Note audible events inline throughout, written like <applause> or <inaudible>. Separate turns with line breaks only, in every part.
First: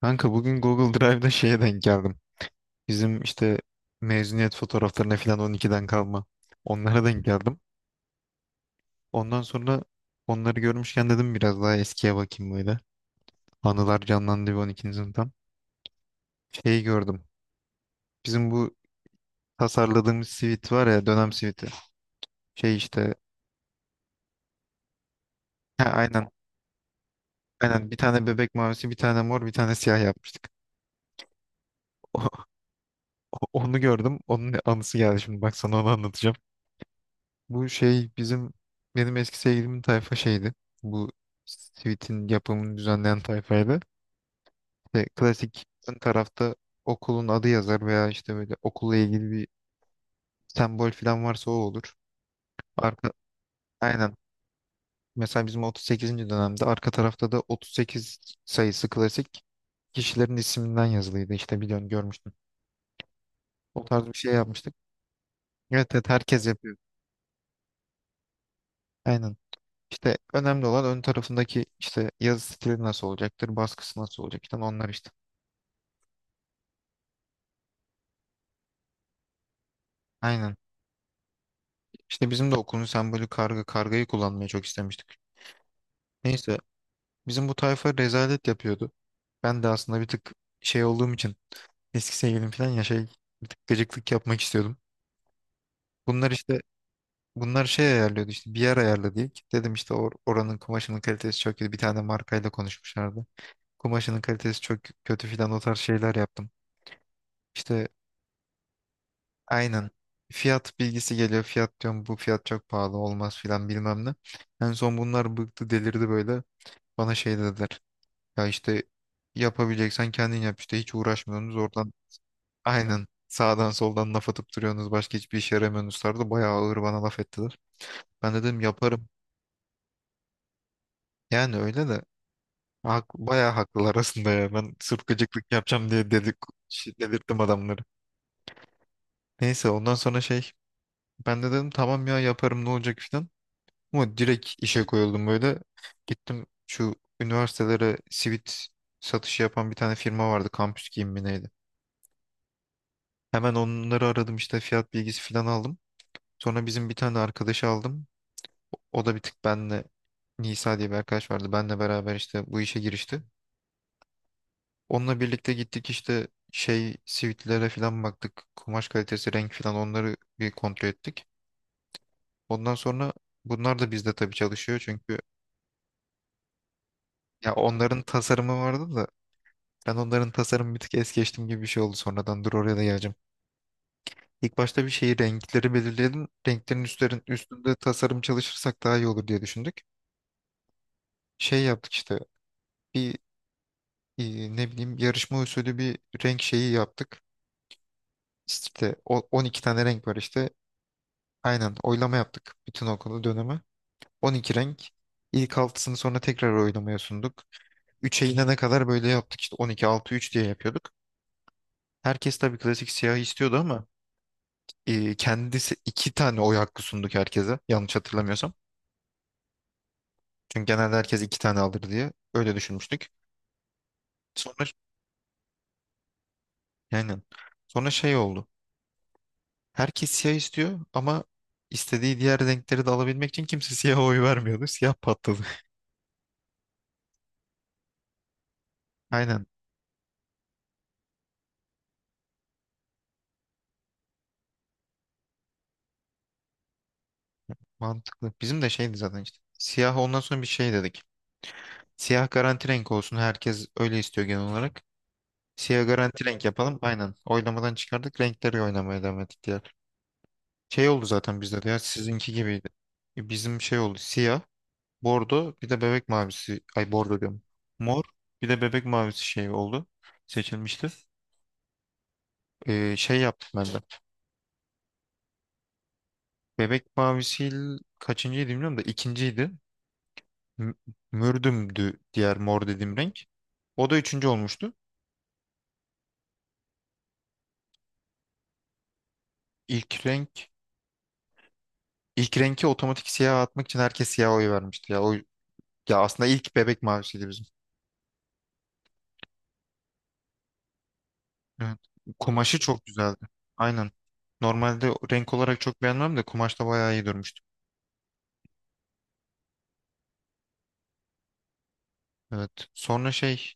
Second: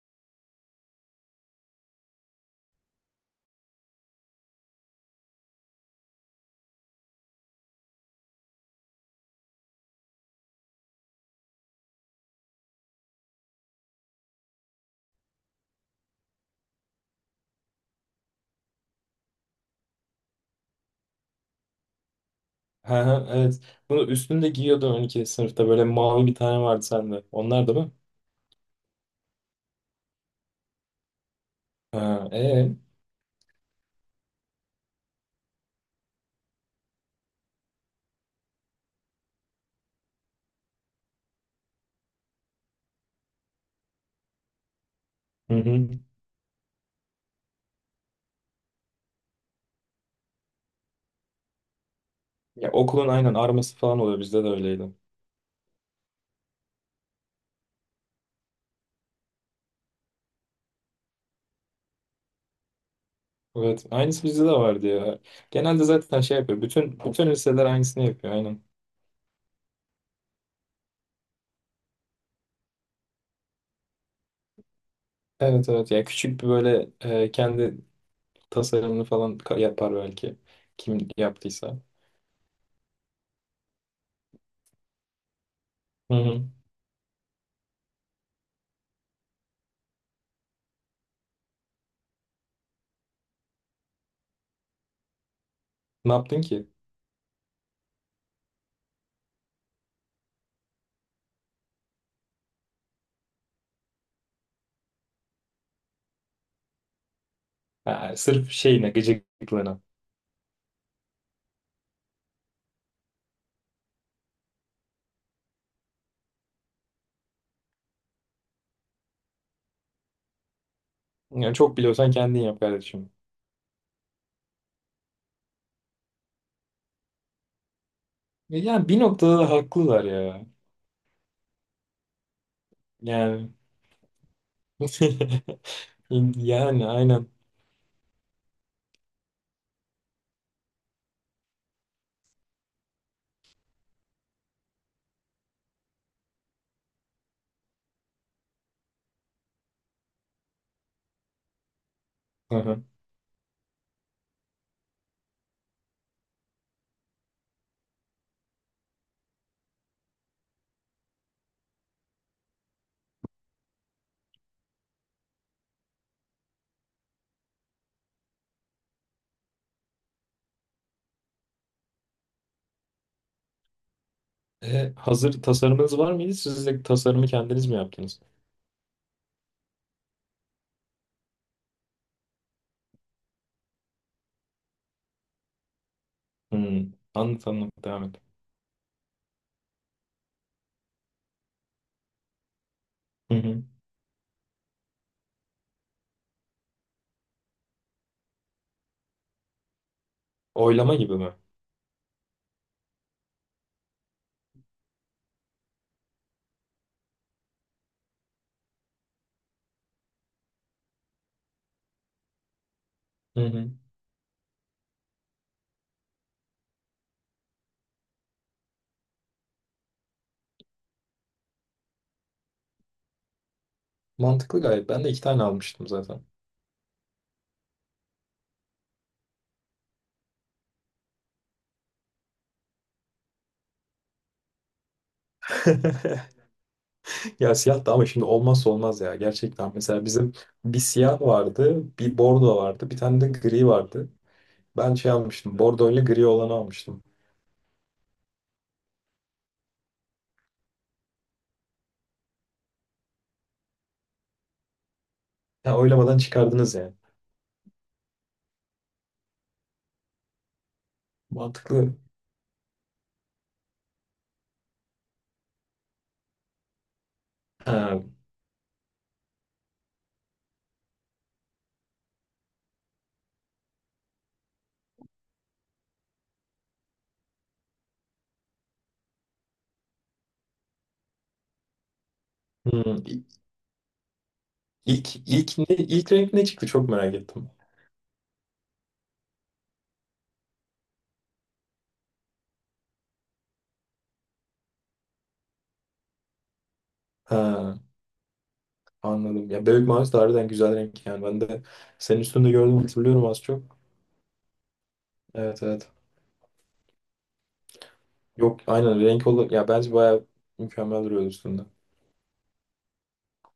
Kanka bugün Google Drive'da şeye denk geldim. Bizim işte mezuniyet fotoğraflarına falan 12'den kalma. Onlara denk geldim. Ondan sonra onları görmüşken dedim biraz daha eskiye bakayım böyle. Anılar canlandı bir 12. sınıftan. Şeyi gördüm. Bizim bu tasarladığımız sivit var ya dönem siviti. Şey
Hı
işte
hı, evet. Bunu üstünde giyiyordun 12. sınıfta.
ha,
Böyle mavi
aynen,
bir tane vardı sende. Onlar da
aynen
mı?
bir tane bebek mavisi, bir tane mor, bir tane siyah yapmıştık.
Ha,
<laughs>
ee?
Onu gördüm. Onun anısı geldi şimdi. Bak sana onu anlatacağım. Bu şey bizim, benim eski sevgilimin tayfa şeydi. Bu Sweet'in yapımını düzenleyen tayfaydı. İşte
Hı
klasik
hı.
ön tarafta okulun adı yazar veya işte böyle okulla ilgili bir sembol falan varsa o olur.
Ya okulun
Arka,
aynen arması falan
aynen.
oluyor. Bizde de öyleydi.
Mesela bizim 38. dönemde arka tarafta da 38 sayısı klasik kişilerin isminden yazılıydı. İşte biliyorsun, görmüştüm. O
Evet.
tarz bir
Aynısı
şey
bizde de
yapmıştık.
vardı ya. Genelde
Evet, evet,
zaten şey
herkes
yapıyor.
yapıyor.
Bütün liseler aynısını yapıyor. Aynen.
Aynen. İşte önemli olan ön tarafındaki işte yazı stili nasıl olacaktır, baskısı nasıl olacak falan, onlar işte.
Evet, evet. Ya küçük bir böyle, kendi tasarımını falan yapar belki.
Aynen.
Kim yaptıysa.
İşte bizim de okulun sembolü karga. Kargayı kullanmayı çok istemiştik.
Hı hı.
Neyse, bizim bu tayfa rezalet yapıyordu. Ben de aslında bir tık şey olduğum için, eski sevgilim falan ya şey, bir tık gıcıklık yapmak istiyordum.
Ne
Bunlar
yaptın
işte
ki?
Bunlar şey ayarlıyordu, işte bir yer ayarladı ilk. Dedim işte oranın kumaşının kalitesi çok kötü. Bir tane markayla konuşmuşlardı. Kumaşının kalitesi çok kötü filan, o tarz şeyler yaptım. İşte
Ha, sırf şeyine, gıcıklığına.
aynen fiyat bilgisi geliyor. Fiyat diyorum bu fiyat çok pahalı olmaz filan bilmem ne. En son bunlar bıktı, delirdi böyle. Bana şey dediler. Ya işte, yapabileceksen kendin yap, işte hiç
Yani
uğraşmıyorsunuz
çok
oradan,
biliyorsan kendin yap
<laughs> aynen,
kardeşim.
sağdan soldan laf atıp duruyorsunuz, başka hiçbir işe yaramıyorsunuz tarzı, bayağı ağır bana laf ettiler. Ben
E,
dedim
yani bir
yaparım.
noktada da haklılar ya.
Yani öyle de
Yani
bayağı haklılar aslında ya. Ben sırf gıcıklık
<laughs>
yapacağım diye dedik,
Yani
şey,
aynen.
dedirttim adamları. Neyse, ondan sonra şey, ben de dedim tamam ya, yaparım ne olacak filan. Ama direkt işe koyuldum böyle. Gittim, şu üniversitelere sivit satışı yapan bir tane firma vardı. Kampüs giyim mi neydi?
Aha.
Hemen onları aradım, işte fiyat bilgisi falan aldım. Sonra bizim bir tane arkadaşı aldım. O da bir tık benle, Nisa diye bir arkadaş vardı. Benle beraber işte bu işe girişti. Onunla birlikte gittik, işte şey sivitlere falan baktık. Kumaş kalitesi, renk falan, onları bir kontrol ettik. Ondan sonra bunlar da bizde tabii çalışıyor
E,
çünkü,
hazır tasarımınız var mıydı? Siz de tasarımı
ya
kendiniz mi
onların
yaptınız?
tasarımı vardı da, ben onların tasarımı bir tık es geçtim gibi bir şey oldu sonradan. Dur, oraya da geleceğim. İlk başta bir şeyi, renkleri belirleyelim. Renklerin
Hmm. Anlat anlat,
üstünde
devam
tasarım
et.
çalışırsak daha iyi olur diye düşündük. Şey yaptık işte, bir
Hı hı.
ne bileyim yarışma usulü bir renk şeyi yaptık. İşte 12 tane renk var işte.
Oylama gibi mi?
Aynen, oylama yaptık bütün okulu, dönemi. 12 renk. İlk altısını sonra tekrar oylamaya sunduk. 3'e inene kadar böyle yaptık, işte 12, altı, 3 diye yapıyorduk. Herkes tabii klasik siyah
Hı
istiyordu
hı.
ama kendisi, iki tane oy hakkı sunduk herkese yanlış hatırlamıyorsam. Çünkü genelde herkes iki tane alır diye öyle düşünmüştük.
Mantıklı
Sonra,
gayet. Ben de iki tane almıştım zaten.
yani sonra şey oldu. Herkes siyah istiyor ama istediği diğer renkleri de alabilmek için kimse <laughs> siyaha oy vermiyordu. Siyah patladı.
<laughs> Ya siyah da ama şimdi olmazsa olmaz
<laughs>
ya.
Aynen,
Gerçekten mesela bizim bir siyah vardı, bir bordo vardı, bir tane de gri vardı. Ben şey almıştım. Bordo ile gri olanı almıştım.
mantıklı. Bizim de şeydi zaten işte. Siyah, ondan sonra bir şey dedik. Siyah garanti renk olsun. Herkes öyle istiyor genel olarak.
Ya
Siyah
oylamadan
garanti renk
çıkardınız
yapalım.
yani.
Aynen. Oylamadan çıkardık. Renkleri oynamaya devam ettik diğer. Şey oldu zaten bizde de, ya
Mantıklı.
sizinki gibiydi. Bizim şey oldu, siyah. Bordo bir de bebek mavisi. Ay, bordo diyorum.
Ha.
Mor bir de bebek mavisi şey oldu. Seçilmişti. Şey yaptım ben de. Bebek mavisi kaçıncıydı bilmiyorum da ikinciydi. M- Mürdüm'dü diğer mor dediğim
Hmm.
renk. O da üçüncü olmuştu.
İlk renk ne çıktı, çok merak ettim.
İlk renk, ilk renki otomatik siyah atmak için herkes siyah oy vermişti. Ya aslında ilk bebek mavisiydi bizim.
Ha, anladım. Ya bebek mavisi de harbiden güzel renk yani. Ben de
Evet.
senin üstünde
Kumaşı
gördüm,
çok
hatırlıyorum
güzeldi.
az çok.
Aynen. Normalde renk olarak
Evet,
çok
evet.
beğenmem de kumaşta bayağı iyi durmuştu.
Yok, aynen renk olur. Ya bence bayağı mükemmel duruyor üstünde.
Evet. Sonra şey,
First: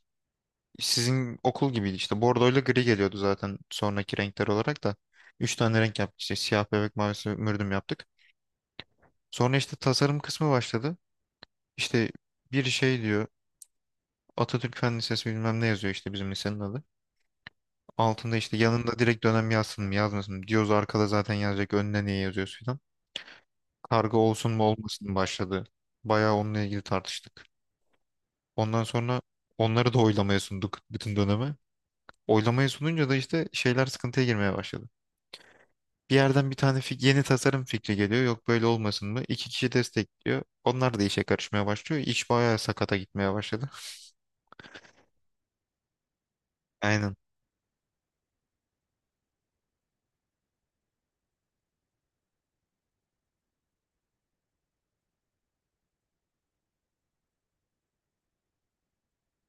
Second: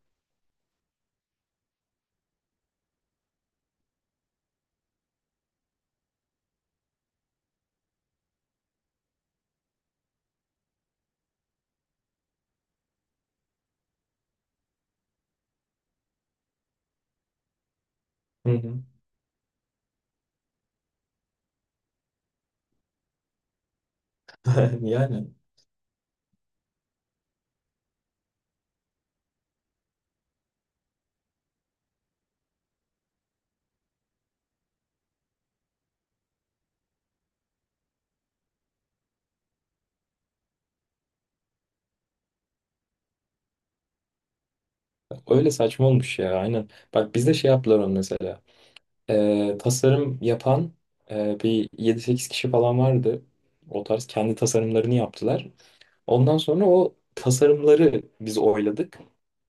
sizin okul gibiydi işte. Bordoyla gri geliyordu zaten sonraki renkler olarak da. Üç tane renk yaptık işte. Siyah, bebek mavisi, mürdüm yaptık. Sonra işte tasarım kısmı başladı. İşte bir şey diyor. Atatürk Fen Lisesi bilmem ne yazıyor, işte bizim lisenin adı. Altında
Hı
işte,
hı.
yanında direkt dönem yazsın mı yazmasın mı diyoruz. Arkada zaten yazacak, önüne niye yazıyorsun falan. Karga olsun mu
<laughs>
olmasın mı
Yani
başladı. Bayağı onunla ilgili tartıştık. Ondan sonra onları da oylamaya sunduk bütün döneme. Oylamaya sununca da işte şeyler sıkıntıya girmeye başladı. Bir yerden bir tane yeni tasarım fikri geliyor. Yok, böyle olmasın mı? İki kişi destekliyor. Onlar da işe karışmaya başlıyor. İş bayağı sakata gitmeye başladı.
öyle saçma olmuş ya, aynen. Bak,
Aynen.
bizde şey yaptılar onu mesela. Tasarım yapan, bir yedi sekiz kişi falan vardı. O tarz kendi tasarımlarını yaptılar. Ondan sonra o tasarımları biz oyladık.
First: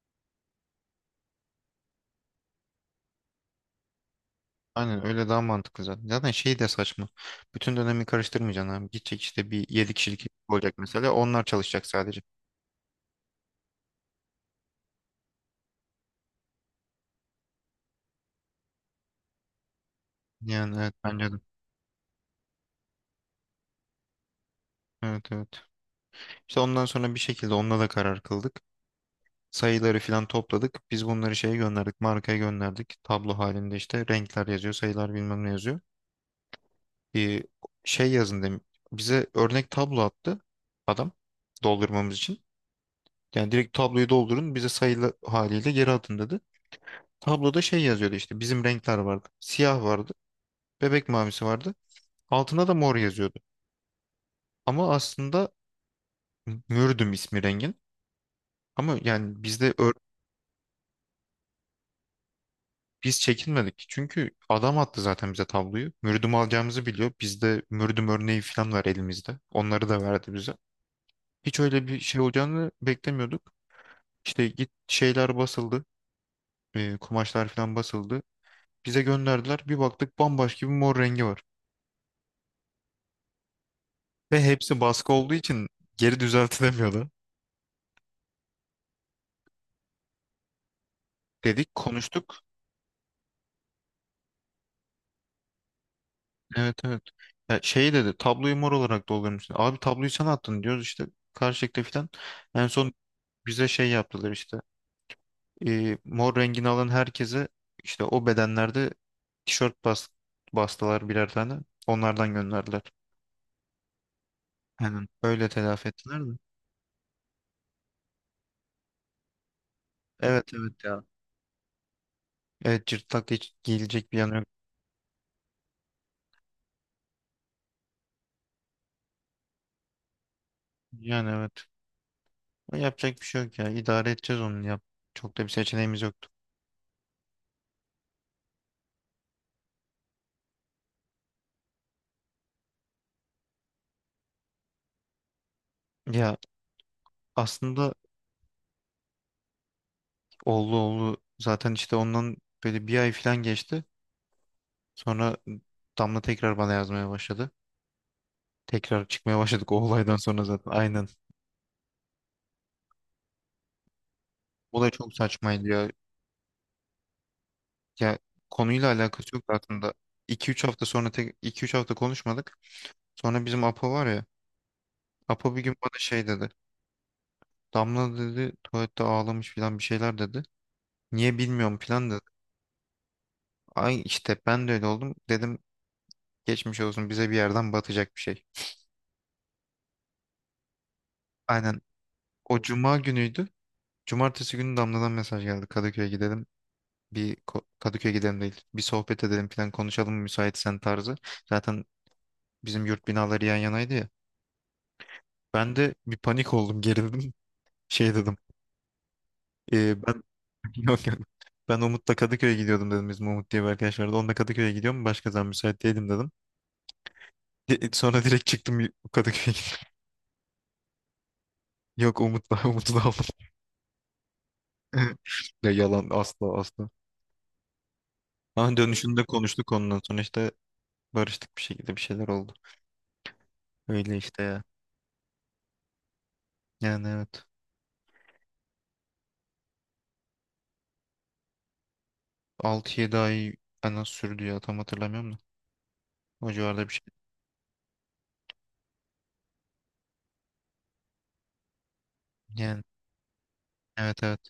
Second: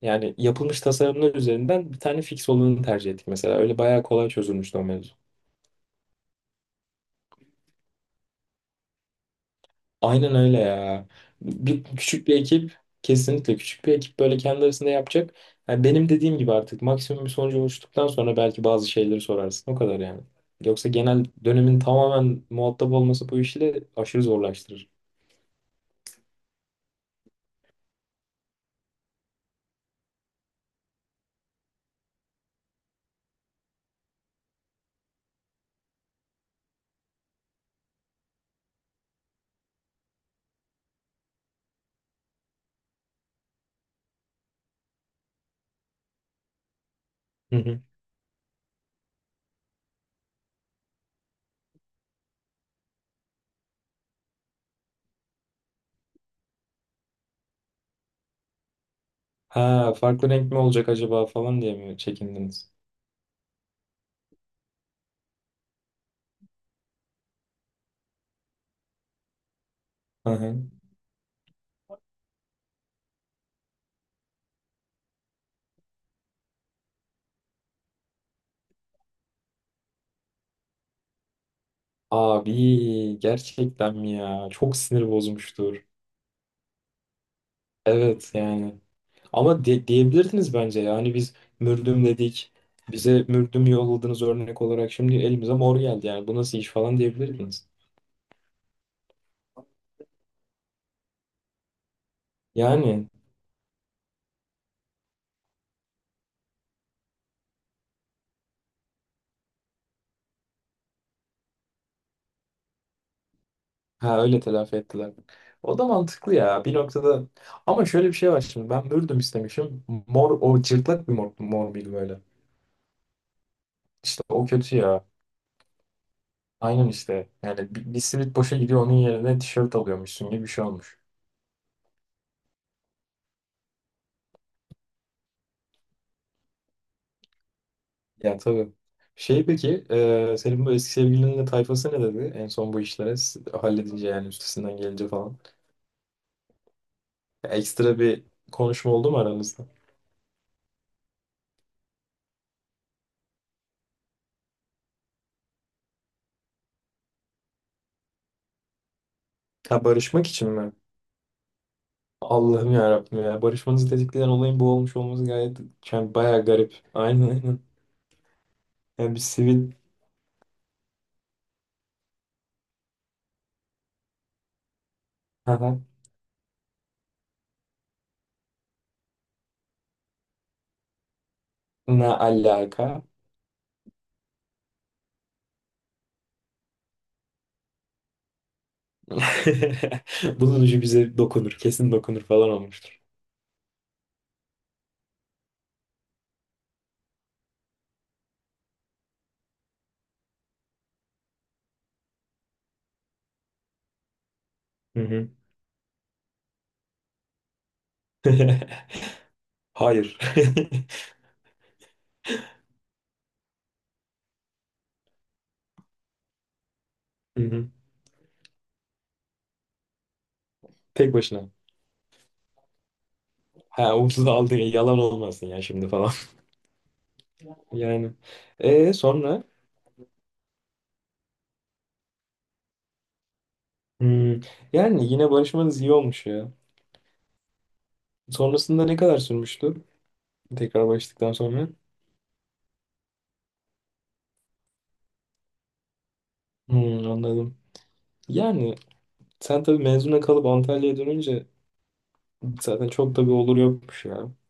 Yani yapılmış tasarımlar üzerinden bir tane fix olanı tercih ettik mesela. Öyle bayağı kolay çözülmüştü o
Aynen,
mevzu.
öyle daha mantıklı zaten. Zaten şey de saçma. Bütün dönemi karıştırmayacaksın abi. Gidecek işte bir 7 kişilik ekip
Aynen öyle
olacak
ya.
mesela. Onlar çalışacak sadece.
Küçük bir ekip, kesinlikle küçük bir ekip böyle kendi arasında yapacak. Yani benim dediğim gibi artık maksimum bir sonuca ulaştıktan sonra belki bazı şeyleri sorarsın. O kadar yani.
Yani
Yoksa
evet,
genel
bence de.
dönemin tamamen muhatap olması bu işle aşırı zorlaştırır.
Evet, evet. İşte ondan sonra bir şekilde onunla da karar kıldık. Sayıları filan topladık. Biz bunları şeye gönderdik. Markaya gönderdik. Tablo halinde işte renkler yazıyor. Sayılar bilmem ne yazıyor. e, şey yazın demiş. Bize örnek tablo attı adam, doldurmamız için. Yani direkt tabloyu doldurun, bize sayılı haliyle geri atın dedi.
Hı
Tabloda şey
hı.
yazıyordu, işte bizim renkler vardı. Siyah vardı, bebek mavisi vardı. Altına da mor yazıyordu. Ama aslında mürdüm ismi rengin. Ama yani bizde
Ha, farklı renk mi olacak acaba falan diye mi çekindiniz?
biz çekinmedik. Çünkü adam attı zaten bize tabloyu. Mürdüm alacağımızı biliyor. Bizde mürdüm örneği falan var elimizde. Onları da
Hı
verdi bize.
hı.
Hiç öyle bir şey olacağını beklemiyorduk. İşte git şeyler basıldı. Kumaşlar falan basıldı. Bize gönderdiler. Bir baktık bambaşka bir mor rengi var.
Abi gerçekten mi
Ve
ya? Çok
hepsi
sinir
baskı olduğu için
bozmuştur.
geri <laughs> düzeltilemiyordu.
Evet yani. Ama diyebilirdiniz bence, yani biz
Dedik,
mürdüm
konuştuk.
dedik. Bize mürdüm yolladınız örnek olarak. Şimdi elimize mor geldi yani. Bu nasıl iş
Evet,
falan
evet. Ya
diyebilirdiniz.
şey dedi, tabloyu mor olarak doldurmuşsun. Abi tabloyu sen attın diyoruz işte. Karşılıklı falan. En son
Yani
bize şey yaptılar işte. Mor rengini alan herkese, işte o bedenlerde tişört bastılar birer tane. Onlardan gönderdiler.
ha, öyle telafi
Aynen.
ettiler.
Öyle
O da
telafi ettiler de.
mantıklı ya bir noktada. Ama şöyle bir şey var şimdi. Ben mürdüm istemişim. Mor
Evet,
o
evet ya.
cırtlak bir mor, mor bir böyle.
Evet, cırtlak, hiç gelecek bir
İşte
yanı yok.
o kötü ya. Aynen işte. Yani bir simit boşa gidiyor, onun yerine tişört alıyormuşsun gibi bir şey olmuş.
Yani evet. Ama yapacak bir şey yok ya. İdare edeceğiz onu yap. Çok da bir seçeneğimiz yoktu.
Ya tabii. Şey peki, senin bu eski sevgilinin de tayfası ne dedi? En son bu işlere halledince, yani üstesinden gelince falan.
Ya
Ya
aslında
ekstra bir konuşma oldu mu aranızda?
oldu, oldu. Zaten işte ondan böyle bir ay falan geçti. Sonra Damla tekrar bana yazmaya başladı. Tekrar çıkmaya başladık o
Ha,
olaydan
barışmak
sonra
için
zaten.
mi?
Aynen.
Allah'ım ya Rabbim ya. Barışmanızı tetikleyen olayın bu
Olay
olmuş
çok
olması gayet,
saçmaydı ya.
yani bayağı garip. Aynen aynen.
Ya konuyla
Yani bir
alakası yok
sivil.
aslında. İki üç hafta sonra tek 2-3 hafta konuşmadık. Sonra bizim Apo var ya. Apo bir gün
Aha.
bana şey dedi. Damla dedi tuvalette ağlamış falan, bir şeyler dedi. Niye bilmiyorum
Ne
plan da.
alaka?
Ay işte ben de öyle oldum. Dedim geçmiş olsun, bize bir yerden batacak bir şey.
<laughs> Bunun ucu bize dokunur.
Aynen.
Kesin dokunur falan
O cuma
olmuştur.
günüydü. Cumartesi günü Damla'dan mesaj geldi. Kadıköy'e gidelim. Kadıköy'e gidelim değil. Bir sohbet edelim falan, konuşalım mı müsaitsen tarzı. Zaten bizim yurt binaları yan yanaydı ya.
Hı hı.
Ben de bir panik oldum, gerildim. <laughs> Şey dedim.
<laughs> Hayır.
Ben <laughs> yok. Ben Umut'la Kadıköy'e gidiyordum" dedim. Bizim Umut diye bir arkadaş vardı. Onunla Kadıköy'e gidiyorum. Başka zaman müsait değilim dedim.
<laughs> Hı hı.
Sonra direkt çıktım Kadıköy'e.
Tek başına.
<laughs> Yok Umut'la <laughs> Umut'la aldım.
Ha, ucuz aldı, yalan
<laughs>
olmasın ya
Ya
şimdi
yalan,
falan. <laughs>
asla, asla.
Yani,
Ama
e
dönüşünde
sonra.
konuştuk, ondan sonra işte barıştık bir şekilde, bir şeyler oldu. Öyle
Hmm,
işte ya.
yani yine barışmanız iyi olmuş ya.
Yani evet.
Sonrasında ne kadar sürmüştü? Tekrar barıştıktan sonra.
Altı yedi ay en az sürdü ya, tam hatırlamıyorum da. O civarda bir şey.
Hmm, anladım. Yani sen tabii mezuna kalıp Antalya'ya dönünce
Yani
zaten çok da bir olur yokmuş
evet,
ya.
evet.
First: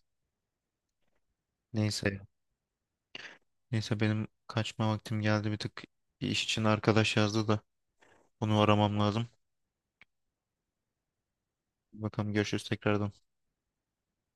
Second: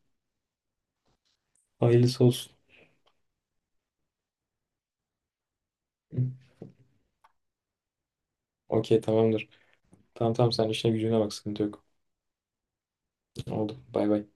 Neyse
Hayırlısı
ya.
olsun.
Neyse benim kaçma vaktim geldi bir tık. Bir iş için arkadaş yazdı da onu aramam
Okey,
lazım.
tamamdır. Tamam tamam, sen işine gücüne bak, sıkıntı yok.
Bakalım, görüşürüz tekrardan.
Oldu. Bay bay.